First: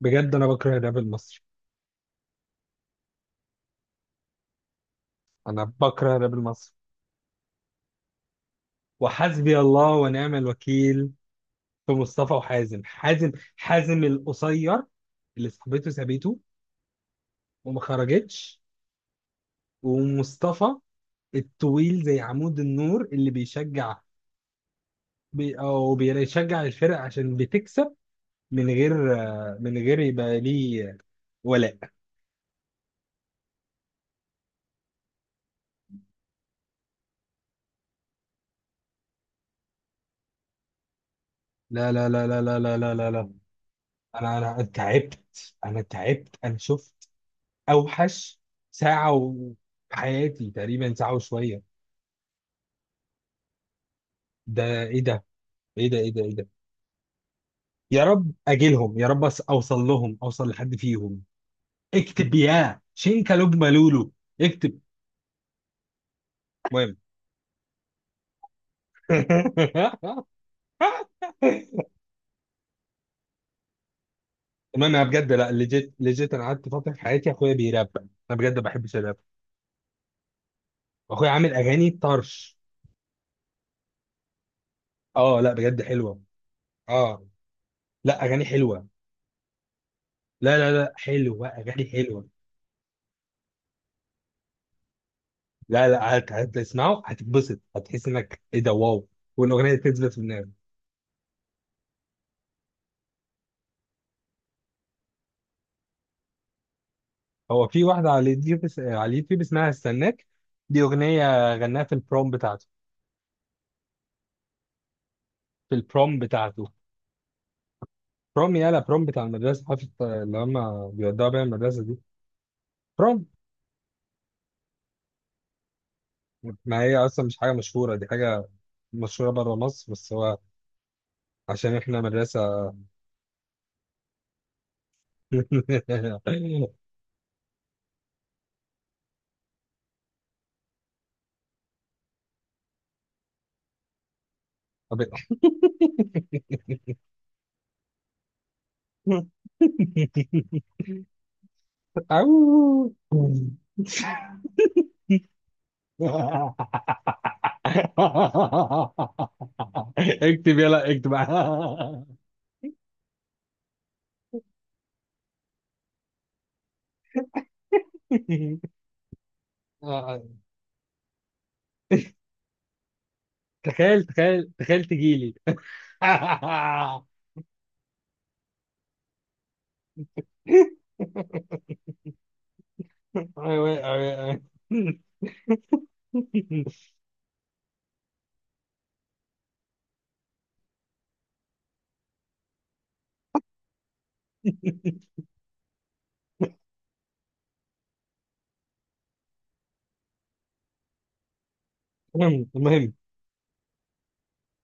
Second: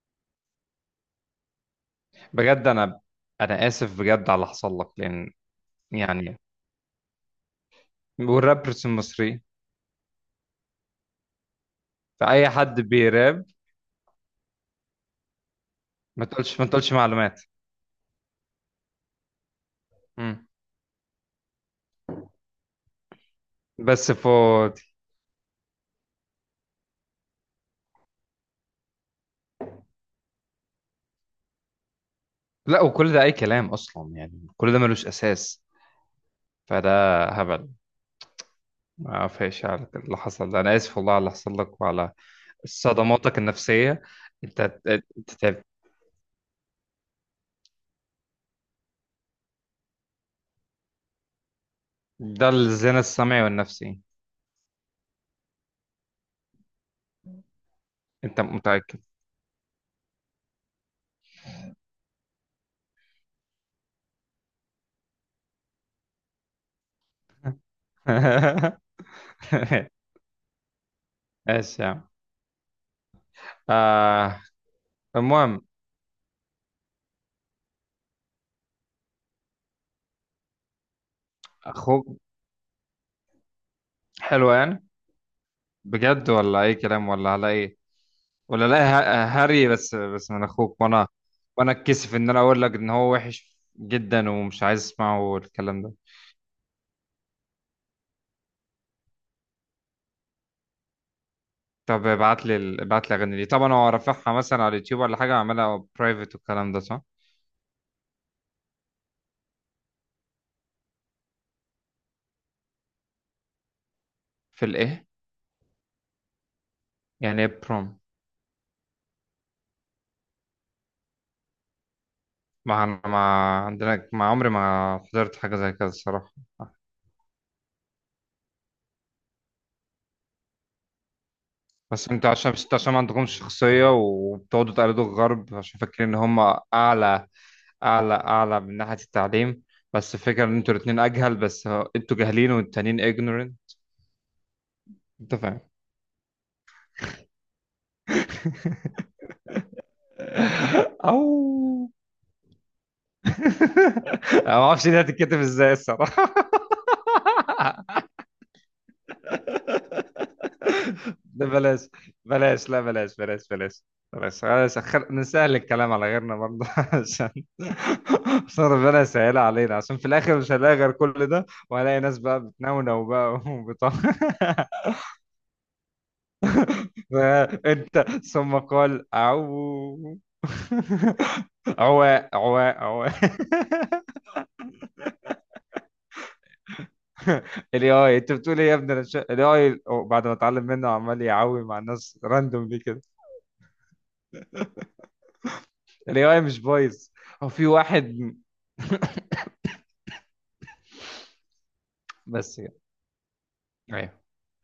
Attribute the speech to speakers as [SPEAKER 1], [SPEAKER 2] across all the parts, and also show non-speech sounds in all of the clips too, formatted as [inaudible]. [SPEAKER 1] بجد انا بكره الراب المصري.
[SPEAKER 2] بجد انا اسف بجد على اللي حصل لك، لان
[SPEAKER 1] انا بكره الراب
[SPEAKER 2] يعني
[SPEAKER 1] المصري
[SPEAKER 2] والرابرز المصري،
[SPEAKER 1] وحسبي الله ونعم الوكيل. في مصطفى
[SPEAKER 2] فاي حد
[SPEAKER 1] وحازم
[SPEAKER 2] بيراب.
[SPEAKER 1] حازم القصير اللي صاحبته
[SPEAKER 2] ما
[SPEAKER 1] سابته
[SPEAKER 2] تقولش ما تقولش معلومات.
[SPEAKER 1] وما خرجتش،
[SPEAKER 2] مم.
[SPEAKER 1] ومصطفى الطويل زي عمود النور اللي بيشجع
[SPEAKER 2] بس فاضي.
[SPEAKER 1] بي او بيشجع الفرق عشان بتكسب من غير من غير يبقى ليه ولاء.
[SPEAKER 2] لا، وكل ده اي كلام اصلا، يعني كل ده ملوش اساس، فده هبل. ما فيش على اللي حصل ده، انا اسف والله على اللي حصل لك
[SPEAKER 1] لا لا
[SPEAKER 2] وعلى
[SPEAKER 1] لا لا لا لا لا لا لا.
[SPEAKER 2] صدماتك النفسيه.
[SPEAKER 1] انا
[SPEAKER 2] انت
[SPEAKER 1] انا
[SPEAKER 2] انت
[SPEAKER 1] تعبت،
[SPEAKER 2] تعبت.
[SPEAKER 1] انا تعبت، انا شفت اوحش ساعه و- في حياتي، تقريبا ساعه وشويه.
[SPEAKER 2] ده الزنا السمعي والنفسي.
[SPEAKER 1] ده ايه ده ايه ده ايه ده؟ يا رب
[SPEAKER 2] انت
[SPEAKER 1] اجيلهم،
[SPEAKER 2] متاكد؟
[SPEAKER 1] يا رب اوصل لهم، اوصل لحد فيهم. اكتب يا شينكا لوج لولو، اكتب. المهم.
[SPEAKER 2] [laughs]
[SPEAKER 1] [laughs]
[SPEAKER 2] ماشي يا عم. آه.
[SPEAKER 1] المهم انا بجد لا،
[SPEAKER 2] المهم،
[SPEAKER 1] ليجيت ليجيت انا قعدت فتره في حياتي اخويا بيراب. انا بجد ما بحبش الراب. اخويا عامل اغاني
[SPEAKER 2] اخوك
[SPEAKER 1] طرش.
[SPEAKER 2] حلو يعني؟
[SPEAKER 1] اه لا بجد حلوه.
[SPEAKER 2] بجد ولا اي كلام
[SPEAKER 1] اه
[SPEAKER 2] ولا على ايه؟
[SPEAKER 1] لا، اغاني
[SPEAKER 2] ولا
[SPEAKER 1] حلوه.
[SPEAKER 2] لا، هري. بس من
[SPEAKER 1] لا لا
[SPEAKER 2] اخوك.
[SPEAKER 1] لا،
[SPEAKER 2] وانا
[SPEAKER 1] حلوه،
[SPEAKER 2] وانا
[SPEAKER 1] اغاني
[SPEAKER 2] اتكسف
[SPEAKER 1] حلوه.
[SPEAKER 2] ان انا اقول لك ان هو وحش جدا ومش عايز اسمعه الكلام
[SPEAKER 1] لا
[SPEAKER 2] ده.
[SPEAKER 1] لا هتسمعه هتتبسط، هتحس انك ايه ده واو. والاغنيه دي تثبت في دماغك.
[SPEAKER 2] طب ابعت لي ابعت لي اغاني دي. طبعا هو رافعها مثلا على اليوتيوب، ولا حاجه عاملها برايفت والكلام ده؟ صح،
[SPEAKER 1] هو في واحده على اليوتيوب على اليوتيوب اسمها استناك. دي اغنيه غناها في البروم بتاعته.
[SPEAKER 2] في الايه؟
[SPEAKER 1] في البروم بتاعته.
[SPEAKER 2] يعني ايه بروم؟
[SPEAKER 1] بروم، يالا، بروم بتاع المدرسه، حفله اللي هم بيودعوا بيها المدرسه دي.
[SPEAKER 2] ما ما
[SPEAKER 1] بروم.
[SPEAKER 2] عندنا، ما عمري ما حضرت حاجه زي كده الصراحه.
[SPEAKER 1] ما هي اصلا مش حاجه مشهوره، دي حاجه مشهوره بره مصر، بس هو عشان احنا
[SPEAKER 2] بس انتوا
[SPEAKER 1] مدرسه.
[SPEAKER 2] عشان، بس انتوا عشان ما عندكمش شخصيه وبتقعدوا تقلدوا الغرب عشان فاكرين ان هم
[SPEAKER 1] [laughs]
[SPEAKER 2] اعلى، اعلى، اعلى من ناحيه التعليم. بس الفكره ان انتوا الاثنين اجهل. انتوا جاهلين والتانيين ignorant.
[SPEAKER 1] طب-
[SPEAKER 2] انت فاهم؟ [laughs]
[SPEAKER 1] [laughs]
[SPEAKER 2] او.
[SPEAKER 1] أوه.
[SPEAKER 2] [laughs] انا ما اعرفش دي هتتكتب ازاي الصراحه.
[SPEAKER 1] [laughs]
[SPEAKER 2] [laughs]
[SPEAKER 1] اكتب يلا اكتب.
[SPEAKER 2] ده بلاش، بلاش، لا بلاش، بلاش، بلاش، بلاش، خلاص. نسهل الكلام على غيرنا برضه، [laughs] عشان عشان ربنا يسهلها علينا، عشان في الاخر مش هنلاقي غير كل ده، وهنلاقي ناس بقى بتنونو بقى وبتاع.
[SPEAKER 1] تخيل تخيل
[SPEAKER 2] [laughs]
[SPEAKER 1] تخيل تجيلي ايوه،
[SPEAKER 2] انت ثم قال عو [laughs] عواء عواء عواء.
[SPEAKER 1] ايوه، ايوه.
[SPEAKER 2] [laughs] الاي اي، انت بتقول ايه يا ابني؟ الاي اي، بعد ما اتعلم منه عمال يعوي مع الناس راندوم، ليه كده؟ الاي اي مش بايظ. هو في واحد
[SPEAKER 1] المهم
[SPEAKER 2] بس كده.
[SPEAKER 1] المهم
[SPEAKER 2] ايوه.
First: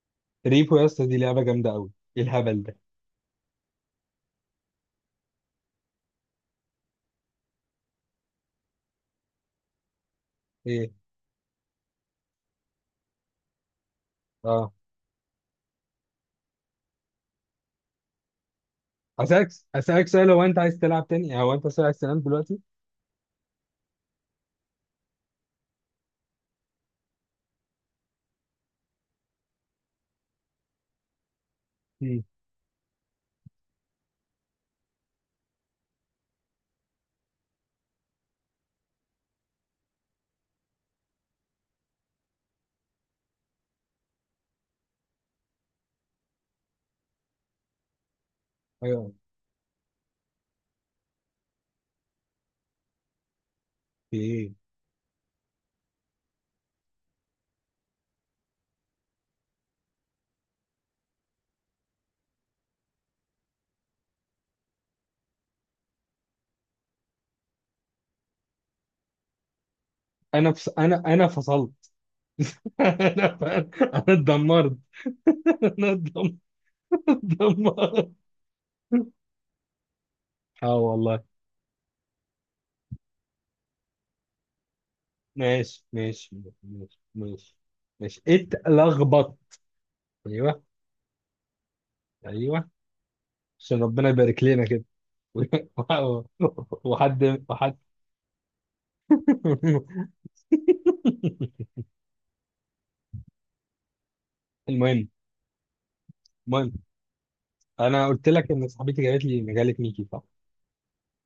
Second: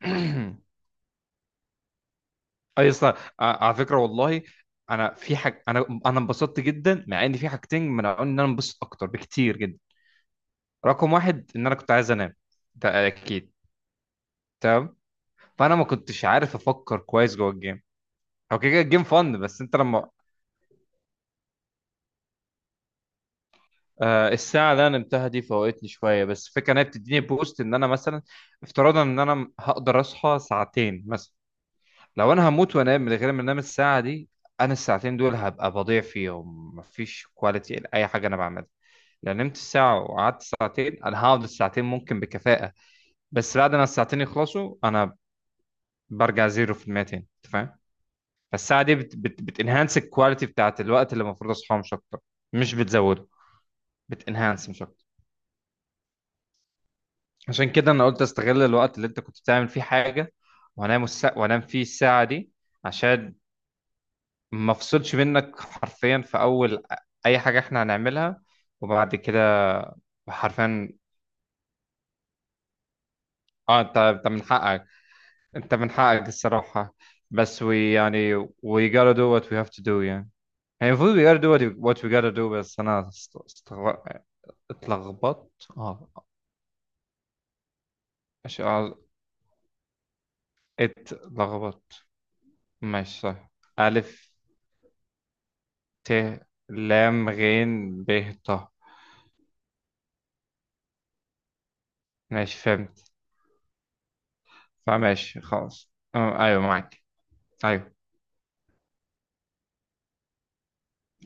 [SPEAKER 2] [clears throat]
[SPEAKER 1] ريبو يا اسطى، دي لعبه جامده قوي. ايه الهبل ده؟
[SPEAKER 2] اي اصلا، على فكره والله، انا في حاجه، انا انبسطت جدا، مع ان في حاجتين منعوني ان انا انبسط اكتر بكتير جدا.
[SPEAKER 1] ايه؟
[SPEAKER 2] رقم واحد، ان انا كنت عايز انام، ده اكيد.
[SPEAKER 1] اه.
[SPEAKER 2] تمام. فانا ما كنتش عارف افكر كويس جوه الجيم. هو كده كده الجيم فن،
[SPEAKER 1] اسالك
[SPEAKER 2] بس انت
[SPEAKER 1] اسالك
[SPEAKER 2] لما،
[SPEAKER 1] سؤال، هو انت عايز تلعب تاني؟ هو انت عايز تنام دلوقتي؟
[SPEAKER 2] آه الساعه اللي انا نمتها دي فوقتني شويه، بس الفكره ان هي بتديني بوست ان انا مثلا، افتراضا ان انا هقدر اصحى ساعتين مثلا.
[SPEAKER 1] مم.
[SPEAKER 2] لو انا هموت وانام من غير ما انام الساعه دي، انا الساعتين دول هبقى بضيع فيهم، مفيش كواليتي لاي حاجه انا بعملها. لو نمت ساعة وقعدت ساعتين، أنا هقعد الساعتين ممكن بكفاءة. بس بعد ما الساعتين يخلصوا، أنا برجع زيرو في المية تاني. أنت فاهم؟ فالساعة دي
[SPEAKER 1] ايوه.
[SPEAKER 2] بت بتنهانس الكواليتي بتاعت الوقت اللي المفروض أصحاه، مش أكتر. مش بتزوده،
[SPEAKER 1] ايه؟
[SPEAKER 2] بتنهانس، مش أكتر. عشان كده أنا قلت أستغل الوقت اللي أنت كنت بتعمل فيه حاجة، وأنام وأنام فيه الساعة دي، عشان ما أفصلش منك حرفيا في أول أي حاجة إحنا هنعملها. وبعد كده حرفيا.
[SPEAKER 1] انا فصلت. [laughs] انا
[SPEAKER 2] اه، انت،
[SPEAKER 1] انا
[SPEAKER 2] انت من
[SPEAKER 1] اتدمرت.
[SPEAKER 2] حقك.
[SPEAKER 1] [laughs]
[SPEAKER 2] انت من
[SPEAKER 1] انا
[SPEAKER 2] حقك
[SPEAKER 1] اتدمرت.
[SPEAKER 2] الصراحة.
[SPEAKER 1] [laughs]
[SPEAKER 2] بس we
[SPEAKER 1] دمار.
[SPEAKER 2] يعني we gotta do what we have to do يعني.
[SPEAKER 1] اه
[SPEAKER 2] يعني المفروض we
[SPEAKER 1] والله.
[SPEAKER 2] gotta do what we gotta do. بس انا است- استغ... اتلخبطت،
[SPEAKER 1] ماشي
[SPEAKER 2] اه.
[SPEAKER 1] ماشي، ماشي ماشي، ماشي
[SPEAKER 2] مش
[SPEAKER 1] اتلخبط. ايوه.
[SPEAKER 2] اتلخبطت،
[SPEAKER 1] ايوه.
[SPEAKER 2] ماشي، صح.
[SPEAKER 1] عشان ربنا
[SPEAKER 2] ألف،
[SPEAKER 1] يبارك لنا كده.
[SPEAKER 2] ت،
[SPEAKER 1] [laughs]
[SPEAKER 2] لام،
[SPEAKER 1] وحد،
[SPEAKER 2] غين،
[SPEAKER 1] وحد.
[SPEAKER 2] ب، ط.
[SPEAKER 1] [laughs]
[SPEAKER 2] ماشي، فهمت.
[SPEAKER 1] المهم
[SPEAKER 2] فماشي خلاص. آه، أيوه
[SPEAKER 1] المهم،
[SPEAKER 2] معاك. أيوه.
[SPEAKER 1] انا قلت لك ان صاحبتي جابت لي مجله ميكي، صح؟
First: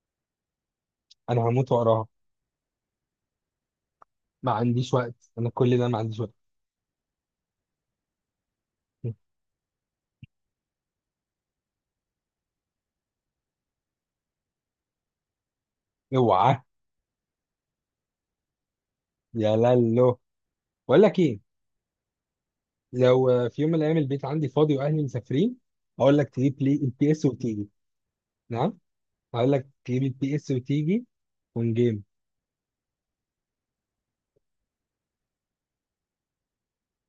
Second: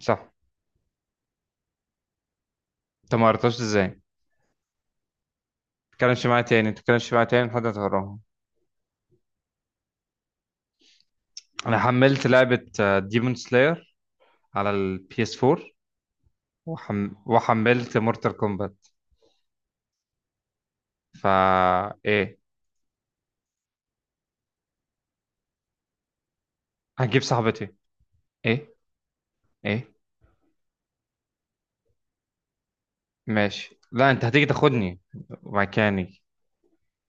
[SPEAKER 2] صح.
[SPEAKER 1] انا هموت واقراها.
[SPEAKER 2] أنت ما قريتهاش إزاي؟ ما
[SPEAKER 1] ما عنديش وقت، انا كل ده ما عنديش
[SPEAKER 2] تتكلمش
[SPEAKER 1] وقت.
[SPEAKER 2] معايا تاني، ما تتكلمش معايا تاني، لحد ما تقراهم.
[SPEAKER 1] [laughs]
[SPEAKER 2] أنا حملت لعبة ديمون سلاير على البي اس 4،
[SPEAKER 1] اوعى.
[SPEAKER 2] وحملت مورتال كومبات.
[SPEAKER 1] يا لالو، بقول لك ايه،
[SPEAKER 2] فا إيه؟
[SPEAKER 1] لو في يوم من الايام البيت عندي فاضي واهلي مسافرين اقول لك تجيب لي البي
[SPEAKER 2] هجيب
[SPEAKER 1] اس وتيجي.
[SPEAKER 2] صاحبتي. إيه؟
[SPEAKER 1] نعم. هقول لك
[SPEAKER 2] إيه؟
[SPEAKER 1] تجيب البي اس وتيجي اون جيم.
[SPEAKER 2] ماشي، لا أنت هتيجي تاخدني مكاني.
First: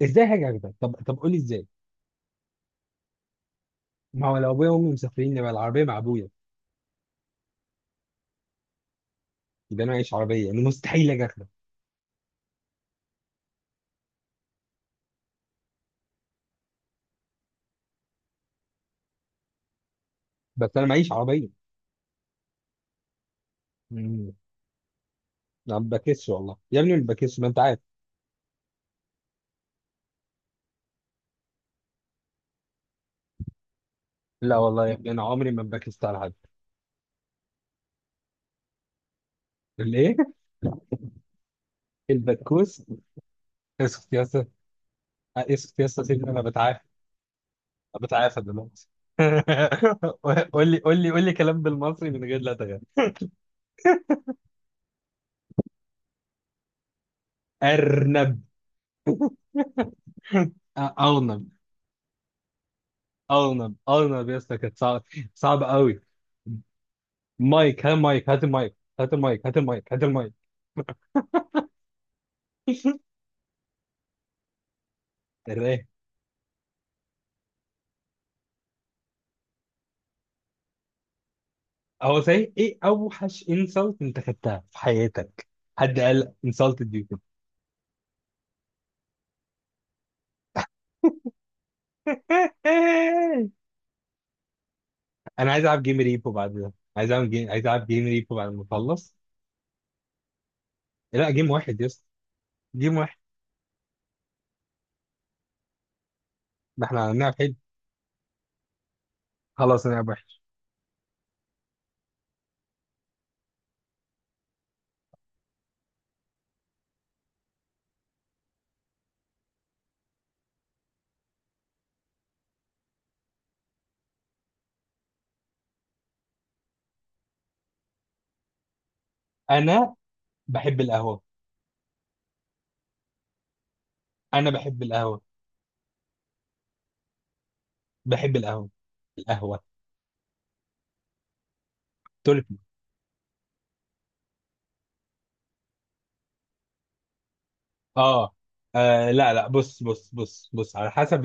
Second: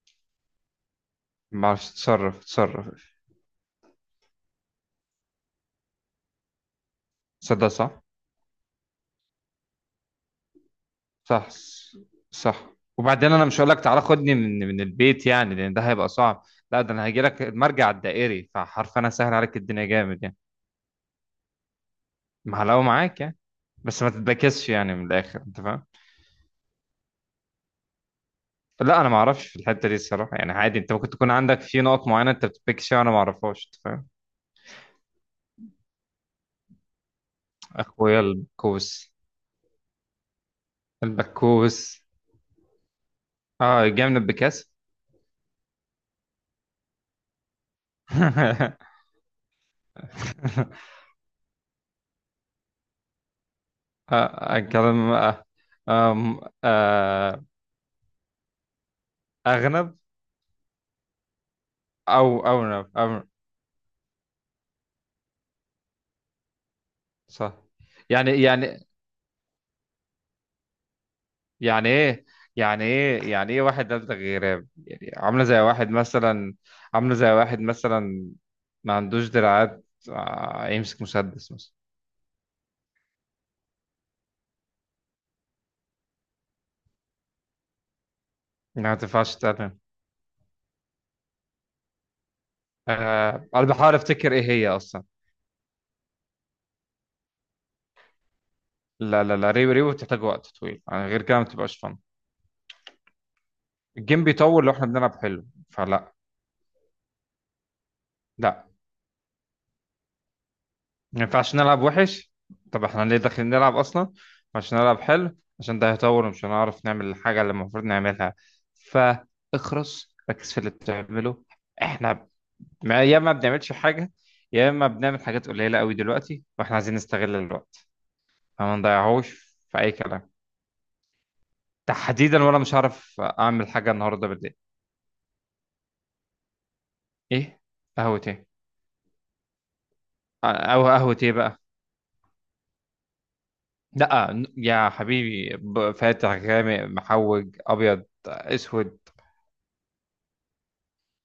[SPEAKER 1] ازاي حاجه كده؟ طب، طب قول لي ازاي.
[SPEAKER 2] ما اعرفش، تصرف، تصرف.
[SPEAKER 1] ما هو لو ابويا وامي مسافرين يبقى العربيه مع ابويا،
[SPEAKER 2] صدق، صح.
[SPEAKER 1] يبقى انا معيش عربيه، يعني مستحيل اجي
[SPEAKER 2] صح.
[SPEAKER 1] اخده.
[SPEAKER 2] صح، وبعدين انا مش هقول لك تعالى خدني من البيت يعني، لان ده هيبقى صعب. لا ده انا هاجي لك المرجع الدائري، فحرفيا انا سهل عليك الدنيا جامد يعني.
[SPEAKER 1] بس انا معيش عربيه.
[SPEAKER 2] محلاوه معاك يعني. بس ما
[SPEAKER 1] مم.
[SPEAKER 2] تتبكسش يعني من الاخر، انت
[SPEAKER 1] انا
[SPEAKER 2] فاهم؟
[SPEAKER 1] ما بكسش والله يا ابني، ما بكسش، ما انت عارف.
[SPEAKER 2] لا انا ما اعرفش في الحته دي الصراحه، يعني عادي، انت ممكن تكون عندك في نقط معينه انت بتتبكس فيها وانا ما اعرفهاش. انت فاهم؟
[SPEAKER 1] لا والله يا، يعني انا عمري ما بكست على حد.
[SPEAKER 2] اخويا البكوس.
[SPEAKER 1] الايه؟
[SPEAKER 2] البكوس.
[SPEAKER 1] البكوس.
[SPEAKER 2] اه، جاي
[SPEAKER 1] اسكت
[SPEAKER 2] من
[SPEAKER 1] يا اسطى،
[SPEAKER 2] البكاس.
[SPEAKER 1] اسكت يا اسطى، سيبني انا بتعافى. بتعافى
[SPEAKER 2] [laughs]
[SPEAKER 1] دلوقتي. [laughs] قول لي، قول لي، قول لي كلام بالمصري من غير لا تغير.
[SPEAKER 2] آه، كلام، آه، آم، آه،
[SPEAKER 1] ارنب.
[SPEAKER 2] أغنب،
[SPEAKER 1] ارنب.
[SPEAKER 2] أو أونب، أو
[SPEAKER 1] ارنب، ارنب يا اسطى، كانت صعبه. صعبه قوي.
[SPEAKER 2] صح.
[SPEAKER 1] مايك، هات مايك،
[SPEAKER 2] يعني،
[SPEAKER 1] هات المايك،
[SPEAKER 2] يعني،
[SPEAKER 1] هات المايك، هات المايك، هات المايك.
[SPEAKER 2] يعني إيه؟ يعني إيه؟ يعني إيه؟ واحد نبتة غراب يعني، عاملة زي
[SPEAKER 1] ايه؟
[SPEAKER 2] واحد مثلا، عاملة زي واحد مثلا ما عندوش دراعات، آه، يمسك مسدس مثلا.
[SPEAKER 1] هو صحيح ايه اوحش انسلت انت خدتها في حياتك؟ حد قال انسلتد يو كده؟
[SPEAKER 2] ما تنفعش، تمام. أه،
[SPEAKER 1] [laughs]
[SPEAKER 2] أنا بحاول أفتكر إيه هي أصلا.
[SPEAKER 1] انا عايز العب جيم ريبو بعد ده، عايز العب جيم، عايز العب جيم ريبو بعد ما اخلص.
[SPEAKER 2] لا لا لا، ريو، ريو بتحتاج وقت طويل يعني، غير
[SPEAKER 1] لا
[SPEAKER 2] كده ما
[SPEAKER 1] جيم
[SPEAKER 2] بتبقاش
[SPEAKER 1] واحد يا
[SPEAKER 2] فن.
[SPEAKER 1] اسطى، جيم واحد.
[SPEAKER 2] الجيم بيطول لو إحنا بنلعب حلو، فلا.
[SPEAKER 1] ما احنا هنلعب حلو.
[SPEAKER 2] لا،
[SPEAKER 1] خلاص هنلعب وحش.
[SPEAKER 2] ما ينفعش نلعب وحش. طب احنا ليه داخلين نلعب اصلا؟ عشان نلعب حلو، عشان ده هيطور، ومش هنعرف نعمل الحاجه اللي المفروض نعملها. فاخرس، ركز في اللي بتعمله. احنا يا ما بنعملش حاجه، يا اما بنعمل حاجات قليله قوي دلوقتي، واحنا عايزين نستغل الوقت، فما نضيعهوش في اي
[SPEAKER 1] انا
[SPEAKER 2] كلام.
[SPEAKER 1] بحب القهوه
[SPEAKER 2] تحديدا وانا مش هعرف اعمل حاجه النهارده
[SPEAKER 1] انا
[SPEAKER 2] بالليل.
[SPEAKER 1] بحب القهوه.
[SPEAKER 2] ايه؟ قهوه
[SPEAKER 1] بحب
[SPEAKER 2] ايه؟
[SPEAKER 1] القهوه. القهوه
[SPEAKER 2] او قهوه ايه بقى؟
[SPEAKER 1] تركي.
[SPEAKER 2] لا يا حبيبي، فاتح، غامق، محوج، ابيض،
[SPEAKER 1] اه.
[SPEAKER 2] اسود.
[SPEAKER 1] آه، لا لا، بص بص بص بص، على حسب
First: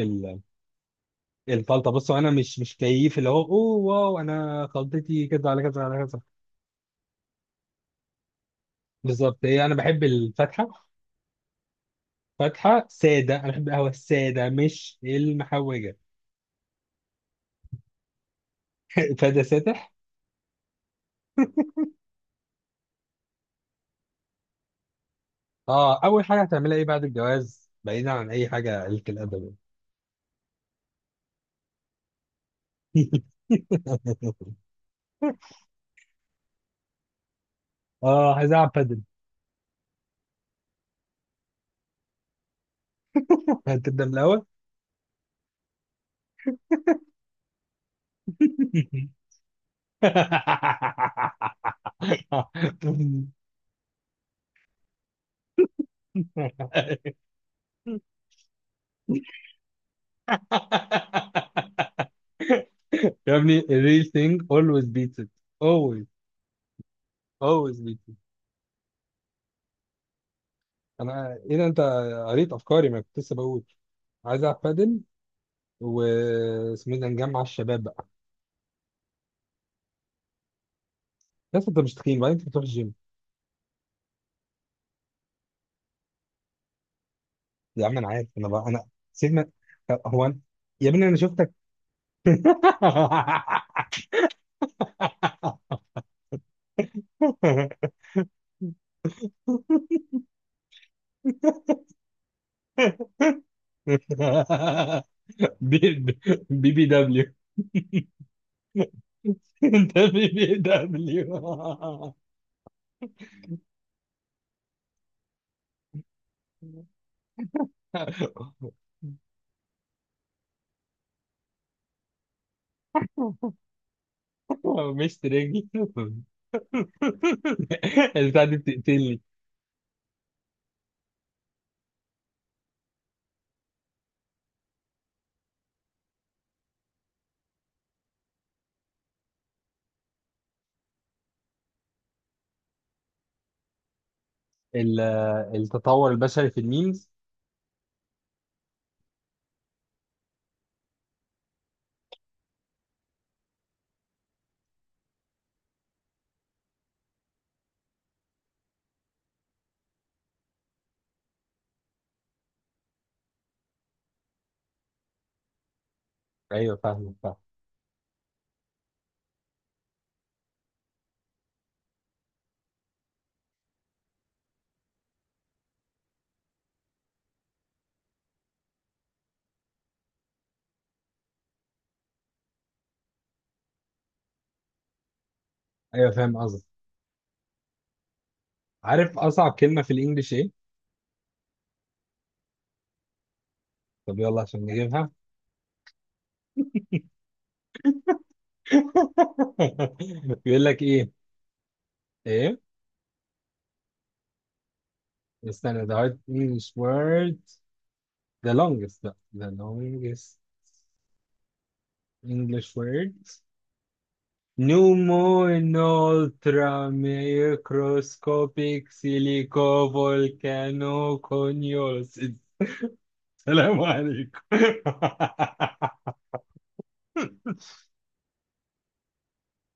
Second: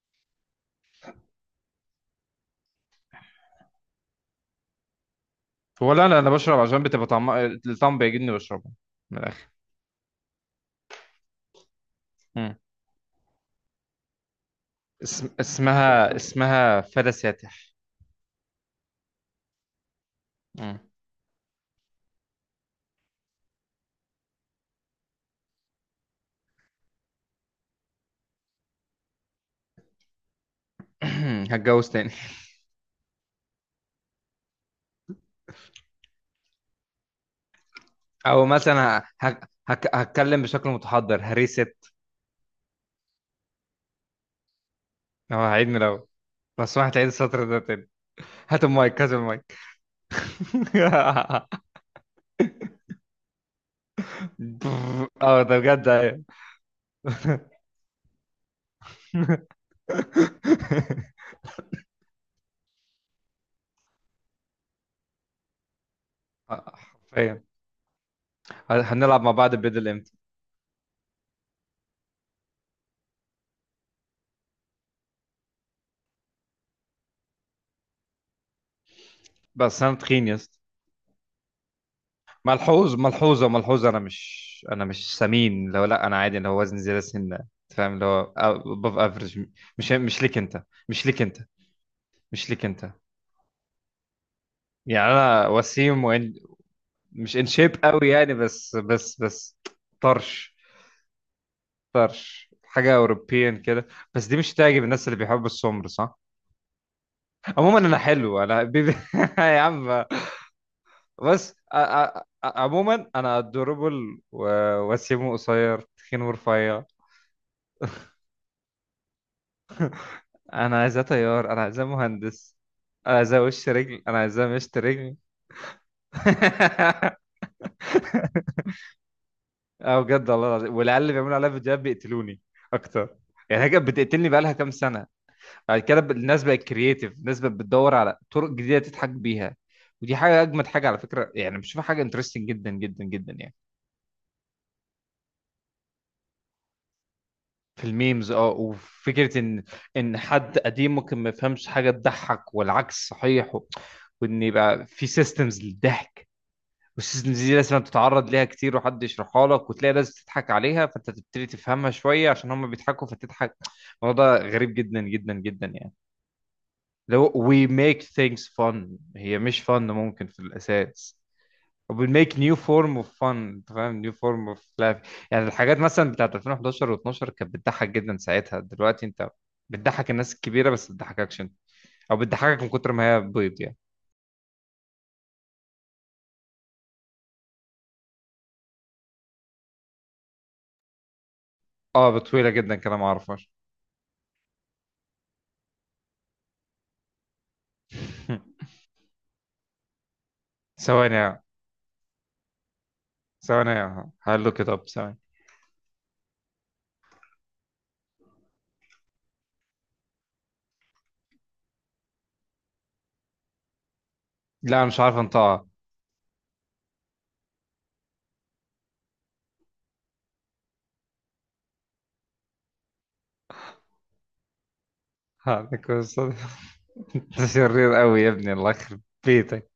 [SPEAKER 1] الخلطه. بصوا انا مش مش كيف اللي هو اوه واو، انا خلطتي كذا على كذا
[SPEAKER 2] هو،
[SPEAKER 1] على
[SPEAKER 2] لا لا،
[SPEAKER 1] كذا.
[SPEAKER 2] انا بشرب عشان بتبقى طعم، الطعم بيعجبني بشربه. من
[SPEAKER 1] بالظبط،
[SPEAKER 2] الاخر.
[SPEAKER 1] هي انا بحب الفاتحه.
[SPEAKER 2] مم.
[SPEAKER 1] فاتحه ساده، انا بحب القهوه الساده مش المحوجه.
[SPEAKER 2] اسمها، اسمها فدا ساتح.
[SPEAKER 1] [laughs] فده ساتح.
[SPEAKER 2] مم.
[SPEAKER 1] اه، اول حاجه هتعملها ايه بعد الجواز، بعيدا عن اي حاجه قله الادب؟
[SPEAKER 2] [clears throat] هتجوز تاني.
[SPEAKER 1] يعني. [laughs] اه
[SPEAKER 2] او
[SPEAKER 1] عايز العب
[SPEAKER 2] مثلا
[SPEAKER 1] بادل.
[SPEAKER 2] هتكلم بشكل متحضر هريست،
[SPEAKER 1] هتبدا من الاول.
[SPEAKER 2] او هعيد من الاول، بس ما هتعيد السطر ده تاني. هات المايك، هات المايك. [laughs] اه ده بجد، ايوه.
[SPEAKER 1] [laughs] يا ابني الريل ثينج اولويز بيتس ات. اولويز
[SPEAKER 2] [laughs] حرفيا،
[SPEAKER 1] اولويز بيتس ات.
[SPEAKER 2] هنلعب مع بعض بدل امتى؟
[SPEAKER 1] انا ايه ده، انت قريت افكاري؟ ما كنت لسه بقول عايز العب بادل، و اسمه ايه ده، نجمع الشباب بقى.
[SPEAKER 2] بس انا تخين يا اسطى.
[SPEAKER 1] بس انت مش تخين بعدين، انت بتروح الجيم.
[SPEAKER 2] ملحوظ، ملحوظه، ملحوظه، انا مش سمين لو لا، انا عادي، اللي هو وزني زياده سنه. أنت
[SPEAKER 1] يا
[SPEAKER 2] فاهم؟
[SPEAKER 1] عم
[SPEAKER 2] اللي
[SPEAKER 1] انا عارف
[SPEAKER 2] هو
[SPEAKER 1] انا بقى انا،
[SPEAKER 2] above افريج.
[SPEAKER 1] سيبنا.
[SPEAKER 2] مش
[SPEAKER 1] هو أنا-،
[SPEAKER 2] ليك انت.
[SPEAKER 1] يا
[SPEAKER 2] مش
[SPEAKER 1] ابني انا
[SPEAKER 2] ليك انت.
[SPEAKER 1] شفتك.
[SPEAKER 2] مش ليك انت. يعني انا
[SPEAKER 1] [laughs]
[SPEAKER 2] وسيم، وإن مش ان شيب قوي يعني، بس، بس، بس طرش، طرش حاجه اوروبيان كده. بس دي مش تعجب الناس اللي بيحبوا
[SPEAKER 1] بي
[SPEAKER 2] السمر، صح؟
[SPEAKER 1] بي بي دبليو.
[SPEAKER 2] عموما انا حلو، انا بيبي. [laughs] يا
[SPEAKER 1] [laughs] انت
[SPEAKER 2] عم.
[SPEAKER 1] بي بي
[SPEAKER 2] بس
[SPEAKER 1] دبليو.
[SPEAKER 2] عموما انا ادوربل، وسيم، قصير، تخين، ورفيع.
[SPEAKER 1] [laughs]
[SPEAKER 2] انا عايزاه طيار، انا عايزاه مهندس، انا عايزاه وش رجل، انا عايزاه مشط
[SPEAKER 1] هو
[SPEAKER 2] رجل.
[SPEAKER 1] مش ترينجي. [laughs]
[SPEAKER 2] [laughs]
[SPEAKER 1] البتاع دي بتقتلني.
[SPEAKER 2] اه بجد والله العظيم، والعيال اللي بيعملوا عليها فيديوهات بيقتلوني اكتر. يعني هي كانت بتقتلني بقالها كام سنه. بعد كده، الناس بقت كرييتيف، الناس بقت بتدور على طرق جديده تضحك بيها. ودي حاجه اجمد حاجه على فكره يعني، بشوفها حاجه انترستنج جدا جدا جدا يعني.
[SPEAKER 1] ال- التطور البشري في الميمز.
[SPEAKER 2] في الميمز، اه، وفكره ان، ان حد قديم ممكن ما يفهمش حاجه تضحك، والعكس صحيح، وان يبقى في سيستمز للضحك، بس دي لازم تتعرض ليها كتير وحد يشرحها لك وتلاقي ناس بتضحك عليها، فانت تبتدي تفهمها شويه عشان هم بيضحكوا فتضحك. الموضوع ده غريب جدا جدا جدا يعني.
[SPEAKER 1] ايوه فاهم،
[SPEAKER 2] لو
[SPEAKER 1] فاهم.
[SPEAKER 2] we make things fun، هي مش fun ممكن في الاساس. we make new form of fun، انت فاهم؟ new form of laughing. يعني الحاجات مثلا بتاعت 2011 و12 كانت بتضحك جدا ساعتها، دلوقتي انت بتضحك الناس الكبيره بس، ما بتضحككش انت، او بتضحكك من كتر ما هي بيض يعني.
[SPEAKER 1] ايوه فاهم قصدك. عارف اصعب كلمه في الانجليش ايه؟
[SPEAKER 2] اه، بطويله جدا كده ما اعرفهاش.
[SPEAKER 1] طب يلا عشان نجيبها.
[SPEAKER 2] [laughs]
[SPEAKER 1] [laughs] بيقول لك ايه؟
[SPEAKER 2] ثواني.
[SPEAKER 1] ايه؟
[SPEAKER 2] ثواني، هقلوك كده، طب ثواني.
[SPEAKER 1] استنى، the hard English word، the longest لا، the longest English word.
[SPEAKER 2] لا أنا مش
[SPEAKER 1] نومو
[SPEAKER 2] عارف انطقها.
[SPEAKER 1] ultra microscopic silico volcano conios. السلام عليكم.
[SPEAKER 2] [laughs] هذا
[SPEAKER 1] [laughs]
[SPEAKER 2] كويس. انت شرير قوي يا ابني، الله يخرب بيتك.